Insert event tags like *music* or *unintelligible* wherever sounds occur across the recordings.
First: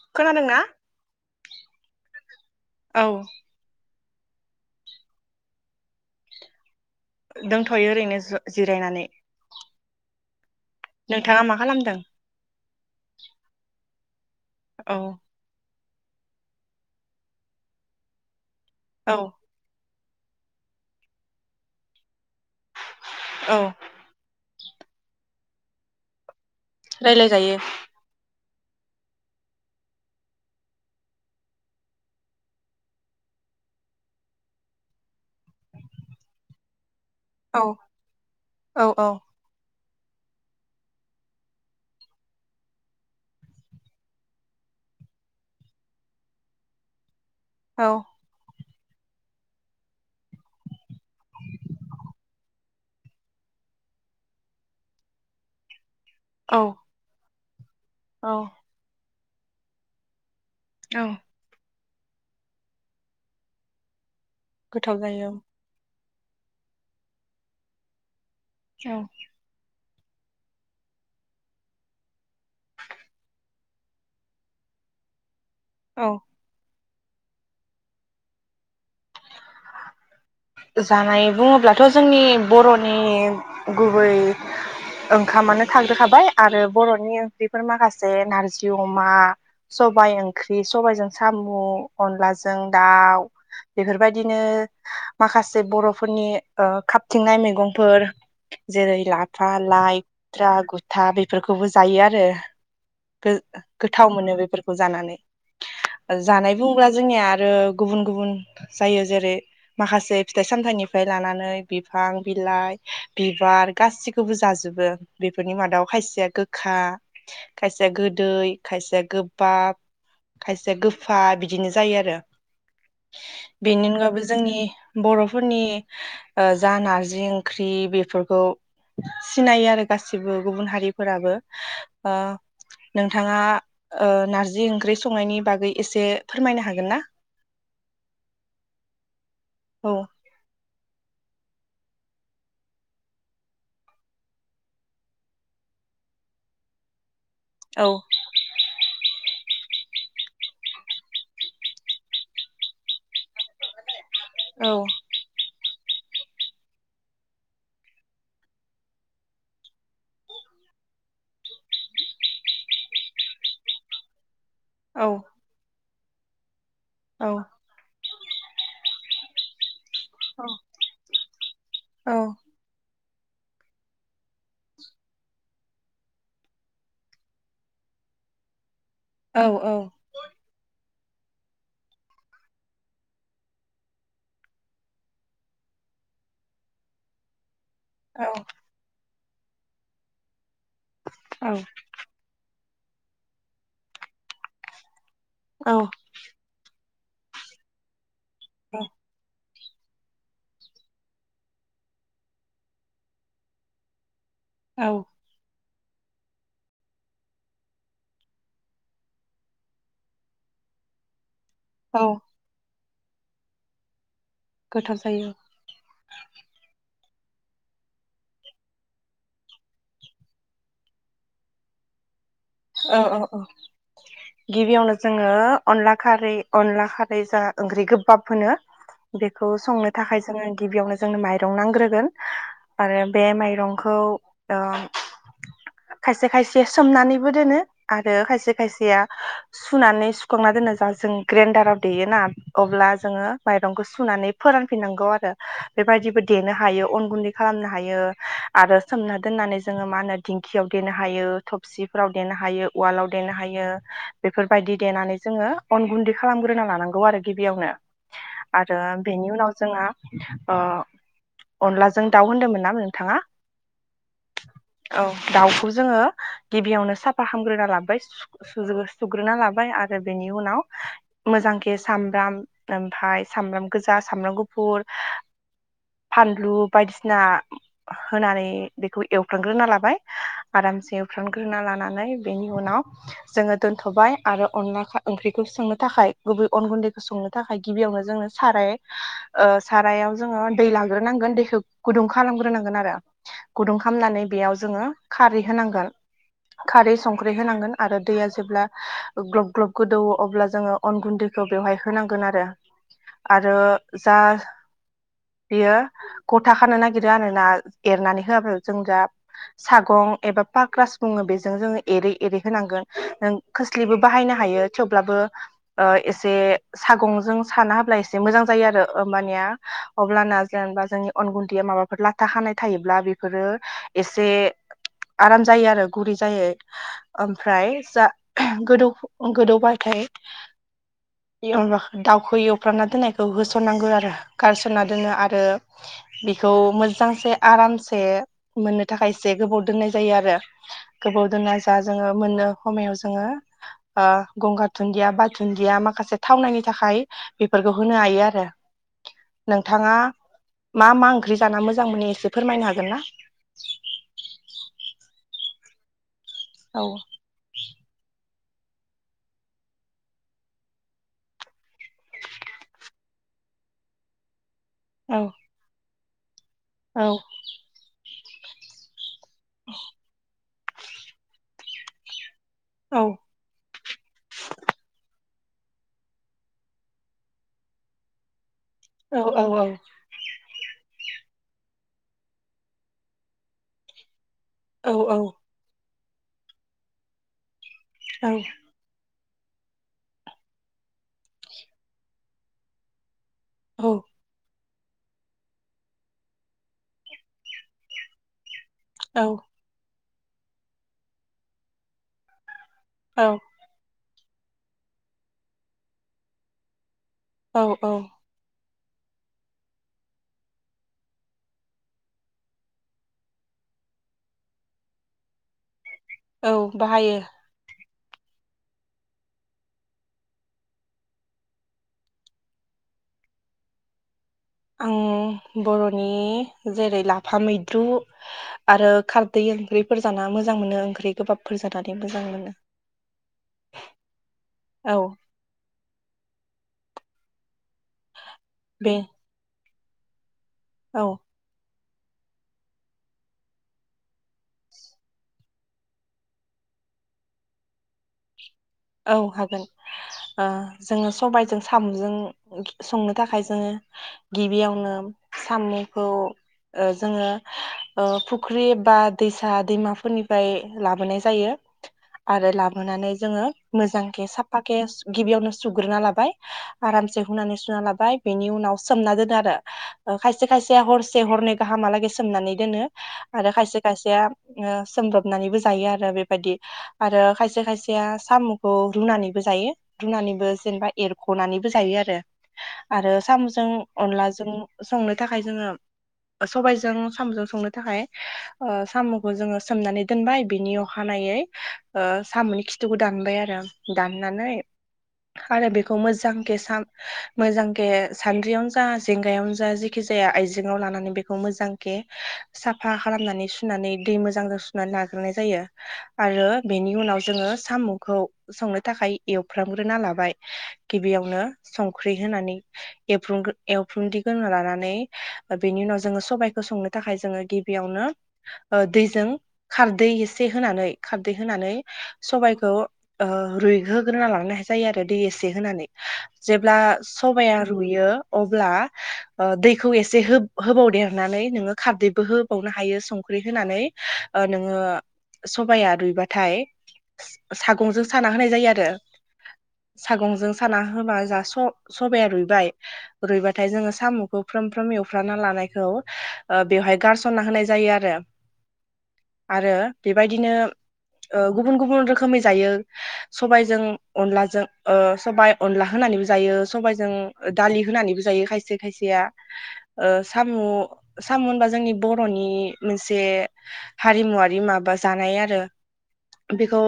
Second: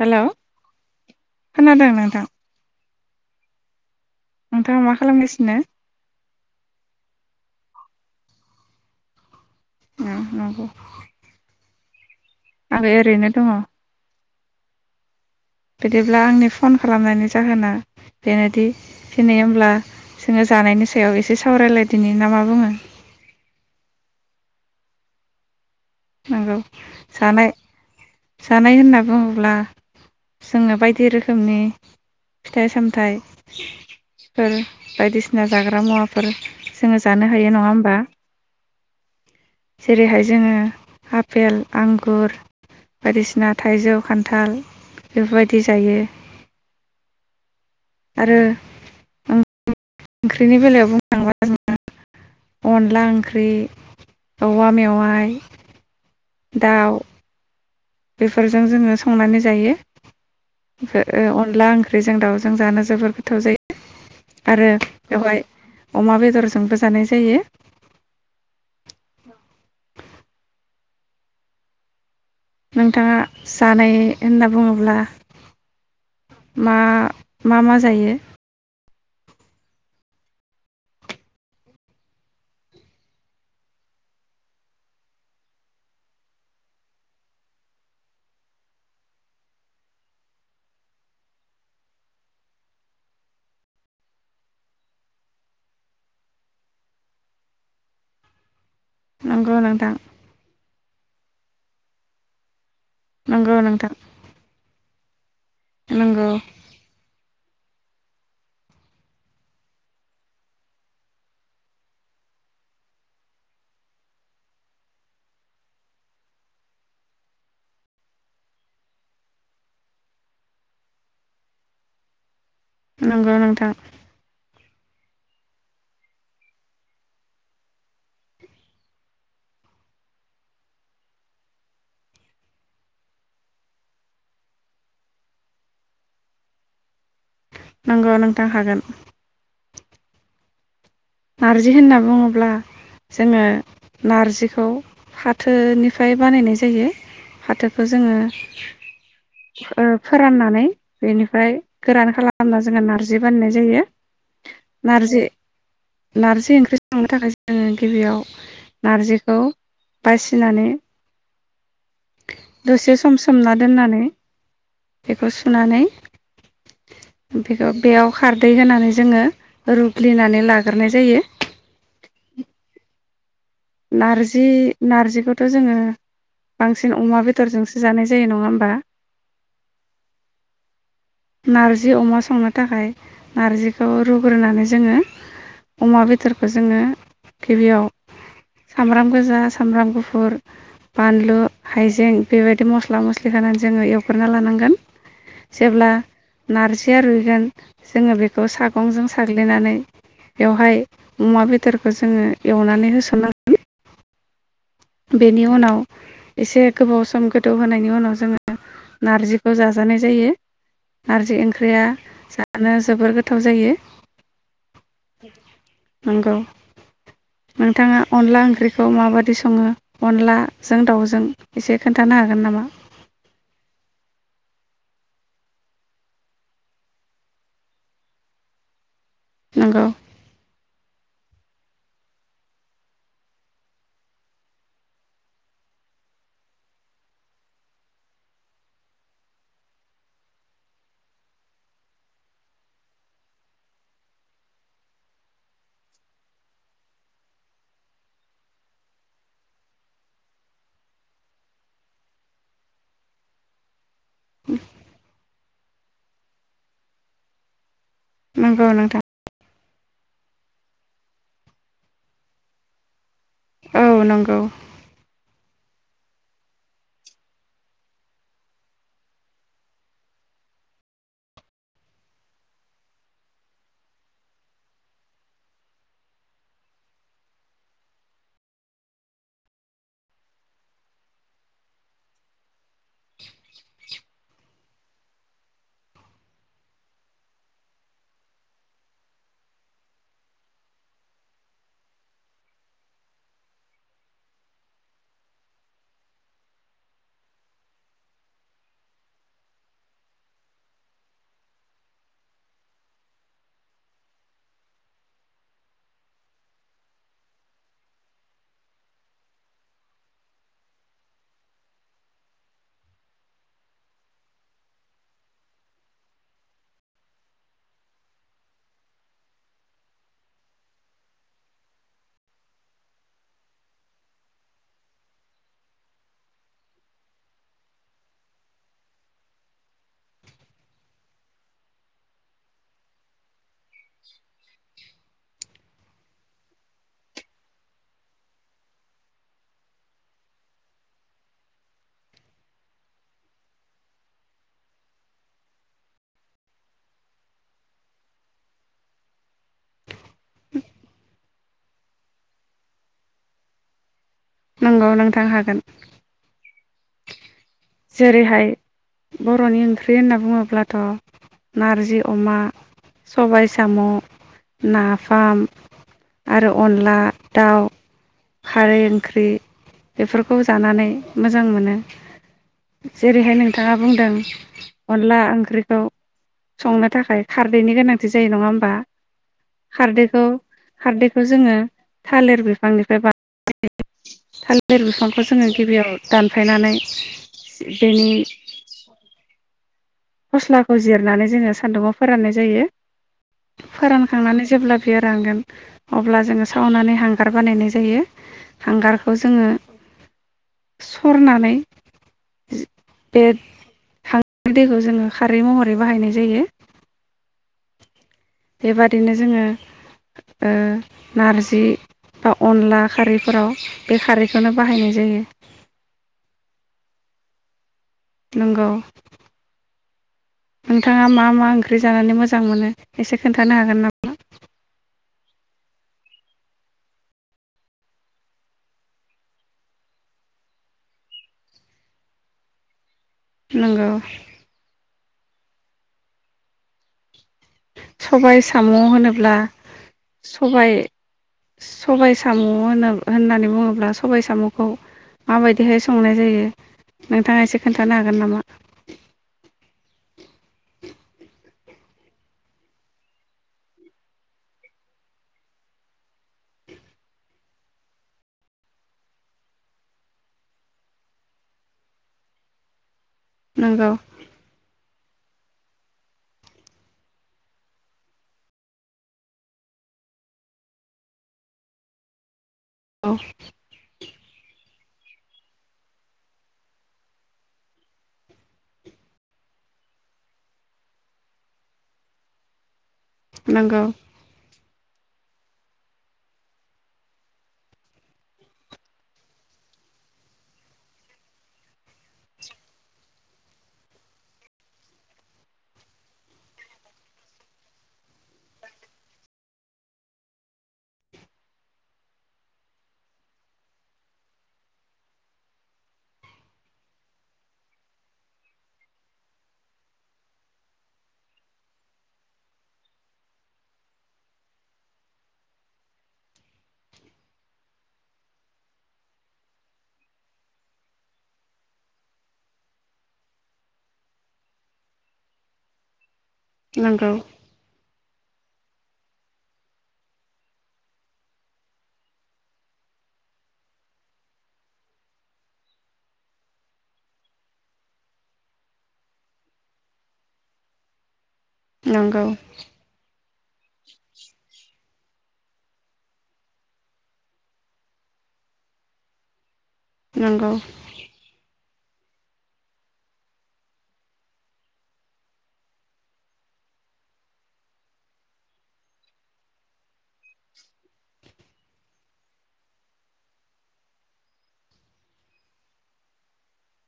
Hello खोनादोंना? खोनादों नोंथां‌ औ नोंथाङा मा खालामगासिनो दंथ'यो ओरैनो जिरायनानै। उम नोंगौ। नोंथाङा मा खालामदों? आं ओरैनो दङ। औ बिदिब्ला आंनि फन खालामनायनि जाहोना बेनोदि औ दिनै होमब्ला जोङो जानायनि सायाव एसे सावरायलाय दिनि ना मा बुङो? औ नंगौ जानाय रायलायजायो जानाय होनना बुङोब्ला जोङो बायदि रोखोमनि फिथाइ सामथाइ फोर बायदिसिना जाग्रा मुवाफोर जोङो जानो हायो औ नङा होमबा? औ औ जेरैहाय जोङो आफेल आंगुर बायदिसिना थाइजौ खान्थाल बेफोरबायदि जायो। औ आरो ओंख्रिनि बेलायाव बुं *unintelligible* अनला ओंख्रि, औवा मेवाइ औ दाव औ बेफोरजों जोङो स संनानै जायो। औ ओ अनला ओं ख्रिजों दावजों जानो जोबोर गोथाव जायो। आरो गोथाव जायो बेवहाय अमा बेदरजोंबो जानाय जायो। औ नोंथाङा जानाय होनना बुङोब्ला औ मा, मा मा जायो? जानाय बुङोब्लाथ' जोंनि बर'नि गुबै ओंखामानो थाग्रोखाबाय आरो बर'नि ओंख्रिफोर माखासे नारजि अमा सबाय ओंख्रि सबायजों साम' अनलाजों दाव बेफोरबायदिनो माखासे बर'फोरनि ओ खाबथिंनाय मैगंफोर जेरै ला फा, नंगौ नोंथां लाय, द्रागु था बेफोरखौबो जायो आरो। नंगौ नोंथां गो-गोथाव मोनो बेफोर खौ जानानै नंगौ जानाय बुङोब्ला जोंनिया आरो गुबुन गुबुन जायो जेरै माखासे फिथाइ सामथाइनिफ्राय लानानै बिफां बिलाइ बिबार गासिखौबो जाजोबो बेफोरनि मादाव खायसेया गोखा, खायसेया गोदै, खायसेया गोबाब, खायसेया गोफा बिदिनो जायो आरो। नंगौ नोंथां बेनि अनगाबो जोंनि बर'फोरनि ओ जा नारजि ओंख्रि बेफोरखौ सिनायो आरो गासिबो गुबुन हारिफोराबो ओ नोंथाङा ओ नारजि ओंख्रि संनायनि बागै एसे फोरमायनो हागोन ना? नंगौ नोंथां हागोन। औ। नारजि होनना बुङोब्ला जोङो नार्जिखौ फाथोनिफ्राय बानायनाय जायो। औ फाथोखौ जोङो। ओ फोराननानै बेनिफ्राय गोरान खालामना जोङो नार्जि बाननाय जायो। औ नारजि। नार्जि ओंख्रि संनो थाखाय जोङो गिबियाव नार्जिखौ बासिनानै। दसे सम समोम नना दोननानै। औ बेखौ सुनानै। औ ओमफायखौ बेयाव। खारदै होनानै जोङो। रुफ्लिनानै लाग्रोनाय जायो। औ नारजि नार्जिखौथ जोङो बांसिन अमा बेदरजोंसो जानाय जायो नङा होमबा। औ औ। नार्जि अमा संनो थाखाय नारजिखौ रुग्रोनानै जोङो अमा बेदरखौ जोङो। गिबियाव औ सामब्राम। गोजा सामब्राम गुफुर। बानलु हाइजें बेबायदि मस‌ स्ला मस्लि होनानै जोङो एवग्रोना लानांगोन। जेब्ला औ‌। नारजिया रुइगोन जोङो बे। खौ सागंजों साग्लिनानै। बेवहाय अमा बेदरखौ जोङो एवनानै होसननांगोन। औ बेनि उनाव। एसे गोबाव सम गोथौ होनायनि उनाव जोङो नारजिखौ जाजानाय जायो नारजि ओं। ख्रिया औ जानो। जोबोर गोथाव जायो। गोथाव जायो। नंगौ। नोंथाङा अनला ओंख्रिखौ माबादि सङो। अनलाजों दाउजों एसे खोन्थानो हा। औ औ औ। गिबियावनो जोङो अनला खारै अनला खारै जा ओंख्रि गोबाब होनो। बेखौ नंगौ संनो थाखाय जोङो गिबियावनो जोंनो माइ। सोनांग्रोगोन आरो बे माइरंखौ ओ खायसे खायसे सोमनानै। बो दोनो आरो खायसे खायसेया सुनानै सुखांना दोनो जा जों ग्रेन्डाराव देयोना अब्ला जोङो माइरंखौ सुनानै फोरानफिननांगौ आरो बेबायदिबो देनो हायो अन गुन्दै खालामनो हायो आरो सोमना दोननानै जोङो मा होनो दिंखियाव देनो हायो थबसि। फोराव देनो हायो उवालाव देनो हायो। बेफोरबायदि देनानै। जोङो अन गुन्दै खालामग्रोना लानांगौ आरो गिबियावनो नंगौ आरो नोंथां बेनि उनाव जोंहा ओ अनलाजों दाउ होनदोंमोन ना नोंथाङा औ नंगौ औ दाउखौ जोङो गिबियावनो साफा खालामामग्रोना लाबाय सु सुग्रो सुग्रोना लाबाय आरो बेनि उनाव मोजांखे सामब्राम ओमफाय सामब्राम गोजा सामब्राम गुफुर फानलु बायदिसिना होनानै बेखौ एवख्रांग्रोना लाबाय आरामसे फ्रांग्रोना लानानै बेनि उनाव जोङो दोनथबाय आरो अनला खा ओंख्रिखौ सोंनो थाखाय गुबै अन गुन्दैखौ संनो थाखाय गिबियावनो जोङो साराय ओ सारायाव जोङो दै लाग्रोनांगोन दैखौ गुदुं खालामग्रोनांगोन आरो गुदुं खालामनानै बेयाव जोङो खारै होनांगोन खारै संख्रि होनांगोन आरो दैया जेब्ला ग्लब ग्लब गोदौवो अब्ला जोङो अन गुन्दैखौ बेवहाय होनांगोन आरो आरो जा बेयो गथा खानो नागिरो आरो ना एरनानै होआब्ला जों दा सागं एबा पाग्रा। बुङो बेजों जोङो एरै एरै होनांगोन नों खोस्लिबो बाहायनो हायो थेवब्लाबो एसे सागंजों साना होब्ला एसे मोजां जायो आरो मानिया अब्लाना जेनेबा जोंनि अन गुन्दैया माबाफोर लाथा हानाय थायोब्ला बेफोरो एसे आराम जायो आरो। गुरै जायो आमफ्राय जा गो गोदौबाथाय दाउखौ एवफ्रांना दोननायखौ होसनो। होनांगौ आरो गारसनना दोनो आरो। ओ आरो बेखौ मोजांसे आरामसे मोननो थाखाय एसे गोबाव दोननाय जायो आरो। गोबाव दोनना जा जोङो मोननो समायाव जोङो गंगार दुनन्दिया बा दुुनन्दिया माखासे थावनायनि थाखाय बेफोरखौ होनो हायो आरो नोंथाङा मा मा ओंख्रि जाना मोजां मोनो एसे फोरमायनो हागोन ना। नंगौ नोंथां हागोन औ जेरैहाय। ब'रनि ओंख्रि होनना बुङोब्लाथ नारजि अमा सबाय साम। औ नाफाम। आरो अनला औ दाउ। खारै। ओंख्रि बेफोरखौ जानानै मोजां मोनो। औ जेरैहाय नोंथाङा बुंदों अनला ओंख्रि। ओंख्रिखौ संनो थाखाय खारदैनि गोनांथि जायो नङा। औ औ औ। खारदैखौ खारदैखौ जोङो थालिर बिफांनिफ्राय बानायनाय। थालिर औ बिफांखौ जोङो गिबियाव। दानफायनानै। बेनि। फस्लाखौ जिरनानै जोङो सान्दुंङाव फोराननाय जायो। फोरानखांनानै जेब्ला। बिय रानगोन अब्ला जोङो सावनानै हांगार बानायनाय जायो। हांगारखौ जोङो। सरनानै। बे थां। दैखौ। जोङो खारै महरै बाहायनाय जायो। औ औ। बेबादिनो जोङो ओ नारजि बा अनला खारैफोराव बे खारैखोनो बाहायनाय जायो। औ बाहायो। नोंगौ नोंथाङा मा मा ओंख्रि जानानै मोजां मोनो एसे खोन्थानो हागोन नामा? बर'नि जेरै लाफा मैद्रु आरो खारदै ओंख्रिफोर जाना मोजां मोनो ओंख्रि गोबाबफोर जानानै मोजां मोनो। नोंगौ औ स'बाय सामु बे होनोब्ला सबाय औ सबाइ सामु होनना होननानै बुङोब्ला स'बाय सामुखौ माबायदिहाय संनाय जायो नोंथाङा एसे खोन्थानो हागोन नामा? औ हागोन ओ जोङो सबायजों सामुजों संनो थाखाय जोङो गिबियावनो सामुखौ जोङो ओ फुख्रि बा दैसा दैमाफोरनिफ्राय लाबोनाय जायो आरो लाबोनानै जोङो नंगौ मोजांके साफाकेे गिबियावनो सुग्रोना लाबाय आरामसे हुनानै सुना लाबाय बेनि उनाव सोमना दोनो आरो ओ खायसे खायसे हरसे हरनै गाहामहालागै सोमनानै दोनो औ आरो खायसे खायसेया ओ सोमब्रबनानैबो जायो आरो बेबायदि आरो खायसे खायसेया सामु खौ रुनानैबो जायो रुनानैबो जेनेबा एरख'नानैबो जायो आरो। आरो साम'जों नंगौ अनलाजों संनो थाखाय जोङो सबायजों सामुजों संनो थाखाय ओ सामुखौ जोङो सोमनानै दोनबाय बिनि अखानायै ओ सामुनि खिथुखौ दानबाय आरो दाननानै आरो बेखौ मोजांके सा मोजांखे सान्द्रियावनो जा जेंगायावनो जा जेखि जाया आइजेंआव लानानै बेखौ मोजांके साफा खालामनानै सुनानै दै मोजांजों सुनानै लाग्रोनाय जायो आरो बेनि उनाव जोङो साम'खौ संनो थाखाय एवफ्रामग्रोना लाबाय गिबियावनो संख्रि होनानै ऐवफ्रंग्रो एवफ्रोमदिग्रोना लानानै ओ बेनि उनाव जोङो सबबायखौ संनो थाखाय जोङो गिबियावनो ओ दैजों खारदै एसे होनानै खारदै होनानै स'बायखौ ओ रुइहोग्रोना लांनाय जायो आरो दै एसे होनानै। जेब्ला नंगौ स'बाया रुयो अब्ला ओ दैखौ एसे हो-होबावदेरनानै नोङो खारदैबो होबावनो हायो संख्रि होनानै ओ नोङो स'बाया रुइबाथाय सागंजों साना होनाय जायो आरो सागंजों साना होबा नंगौ स-स'बाया रुइबाय रुइबाथाय जोङो साम'खौ फ्राम फ्राम एव फ्रामना लानायखौ ओ बेवहाय गारसनना होनाय जायो आरो। आरो बेबायदिनो नंगौ ओ गुबुन गुबुन रोखोमै जायो। सबायजों अनलाजों ओ सबाय अनला होनानैबो जायो सबायजों दालि होनानैबो जायो खायसे खायसेया ओ सामु सामु होनबा जोंनि बर'नि मोनसे हारिमुवारि माबा जानाय आरो बेखौ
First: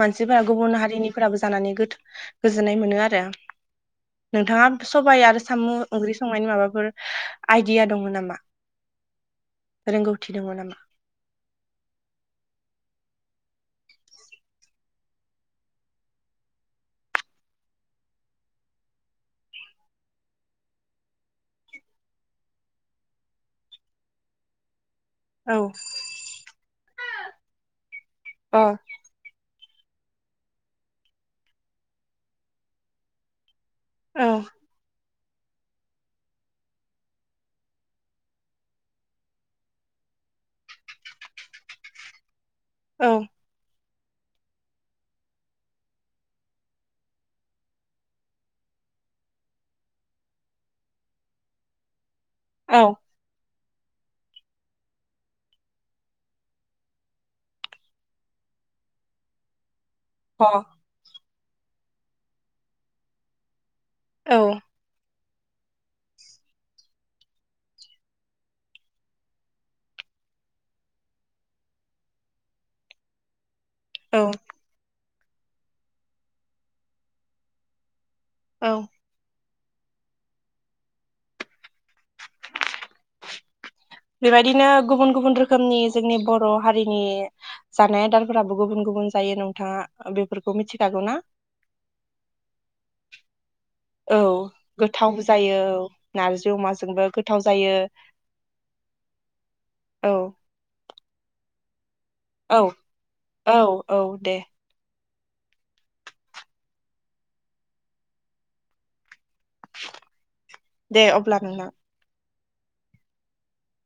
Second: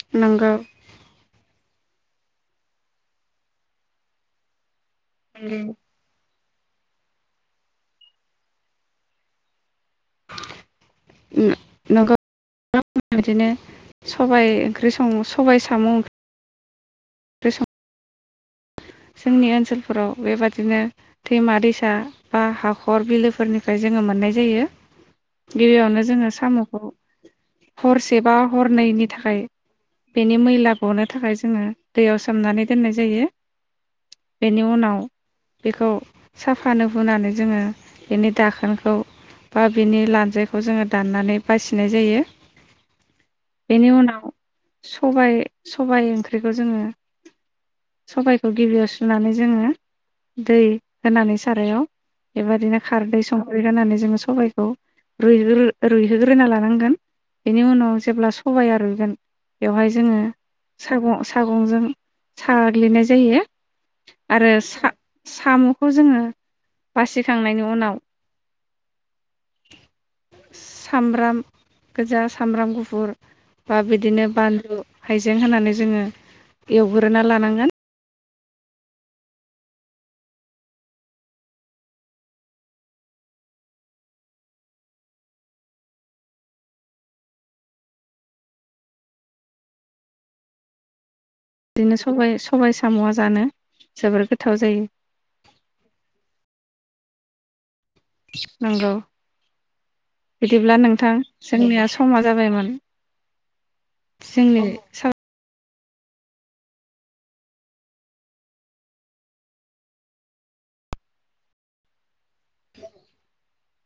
मानसिफोरा नंगौ गुबुन हारिनिफोराबो जानानै गो गोजोननाय मोनो आरो नोंथाङा सबाइ आरो सामु ओंख्रि संनायनि माबा फोर आइदिया दंङो नामा? रोंगौथि दङ नामा? नंगौ बिदिनो स'बाइ ओंख्रि सं सबाइ साम' ओं ख्रि सं जोंनि ओनसोलफोराव बेबादिनो दैमा दैसा बा हाखर बिलोफोरनिफ्राय जोङो मोननाय जायो। औ गिबियावनो जोङो साम'खौ हरसे बा अ हरनैनि थाखाय बेनि मैला गनो थाखाय जोङो दैयाव सोमनानै दोननाय जायो। औ बेनि उनाव बेखौ साफानो हुनानै जोङो बेनि दाखोनखौ बा बिनि लान्जायखौ जोङो दाननानै बासिनाय जायो। औ। बेनि उनाव सबाइ सबाइ ओंख्रिखौ जोङो सबाइ गिबियाव सुनानै जोङो दै होनानै सारायाव बेबायदिनो अ खारदै सं रुइहोनानै जोंङो सबायखौ रुगोरो रुइहोग्रोना लानांगोन बेनि उनाव जेब्ला सबाया रुइगोन बेवहाय जोंङो साग' सागंजों साग्लिनाय जायो। औ आरो सा साम'खौ जोंङो बासिखांनायनि उनाव सामब्राम गोजा, सामब्राम गुफुर बा बिदिनो औ बानलु हाइजें होनानै जोंङो एवग्रोना लानांगोन औ बेबायदिनो गुबुन गुबुन रोखोमनि जोंनि बर' हारिनि जानाय आदारफोराबो गुबुन गुबुन जायो नोंथांङा बेफोरखौ मिथिखागौ ना बिदिनो सबाय सबाय साम'आ जानो औ जोबोर गोथाव जायो गोथाव जायो औ नारजि अमाजोंबो गोथाव जायो। नंगौ औ बिदिब्ला नों थां जोंनिआ स समा औ जाबायमोन औ औ दे जोंनि सा दे अब्ला नोंथां। *inaudible*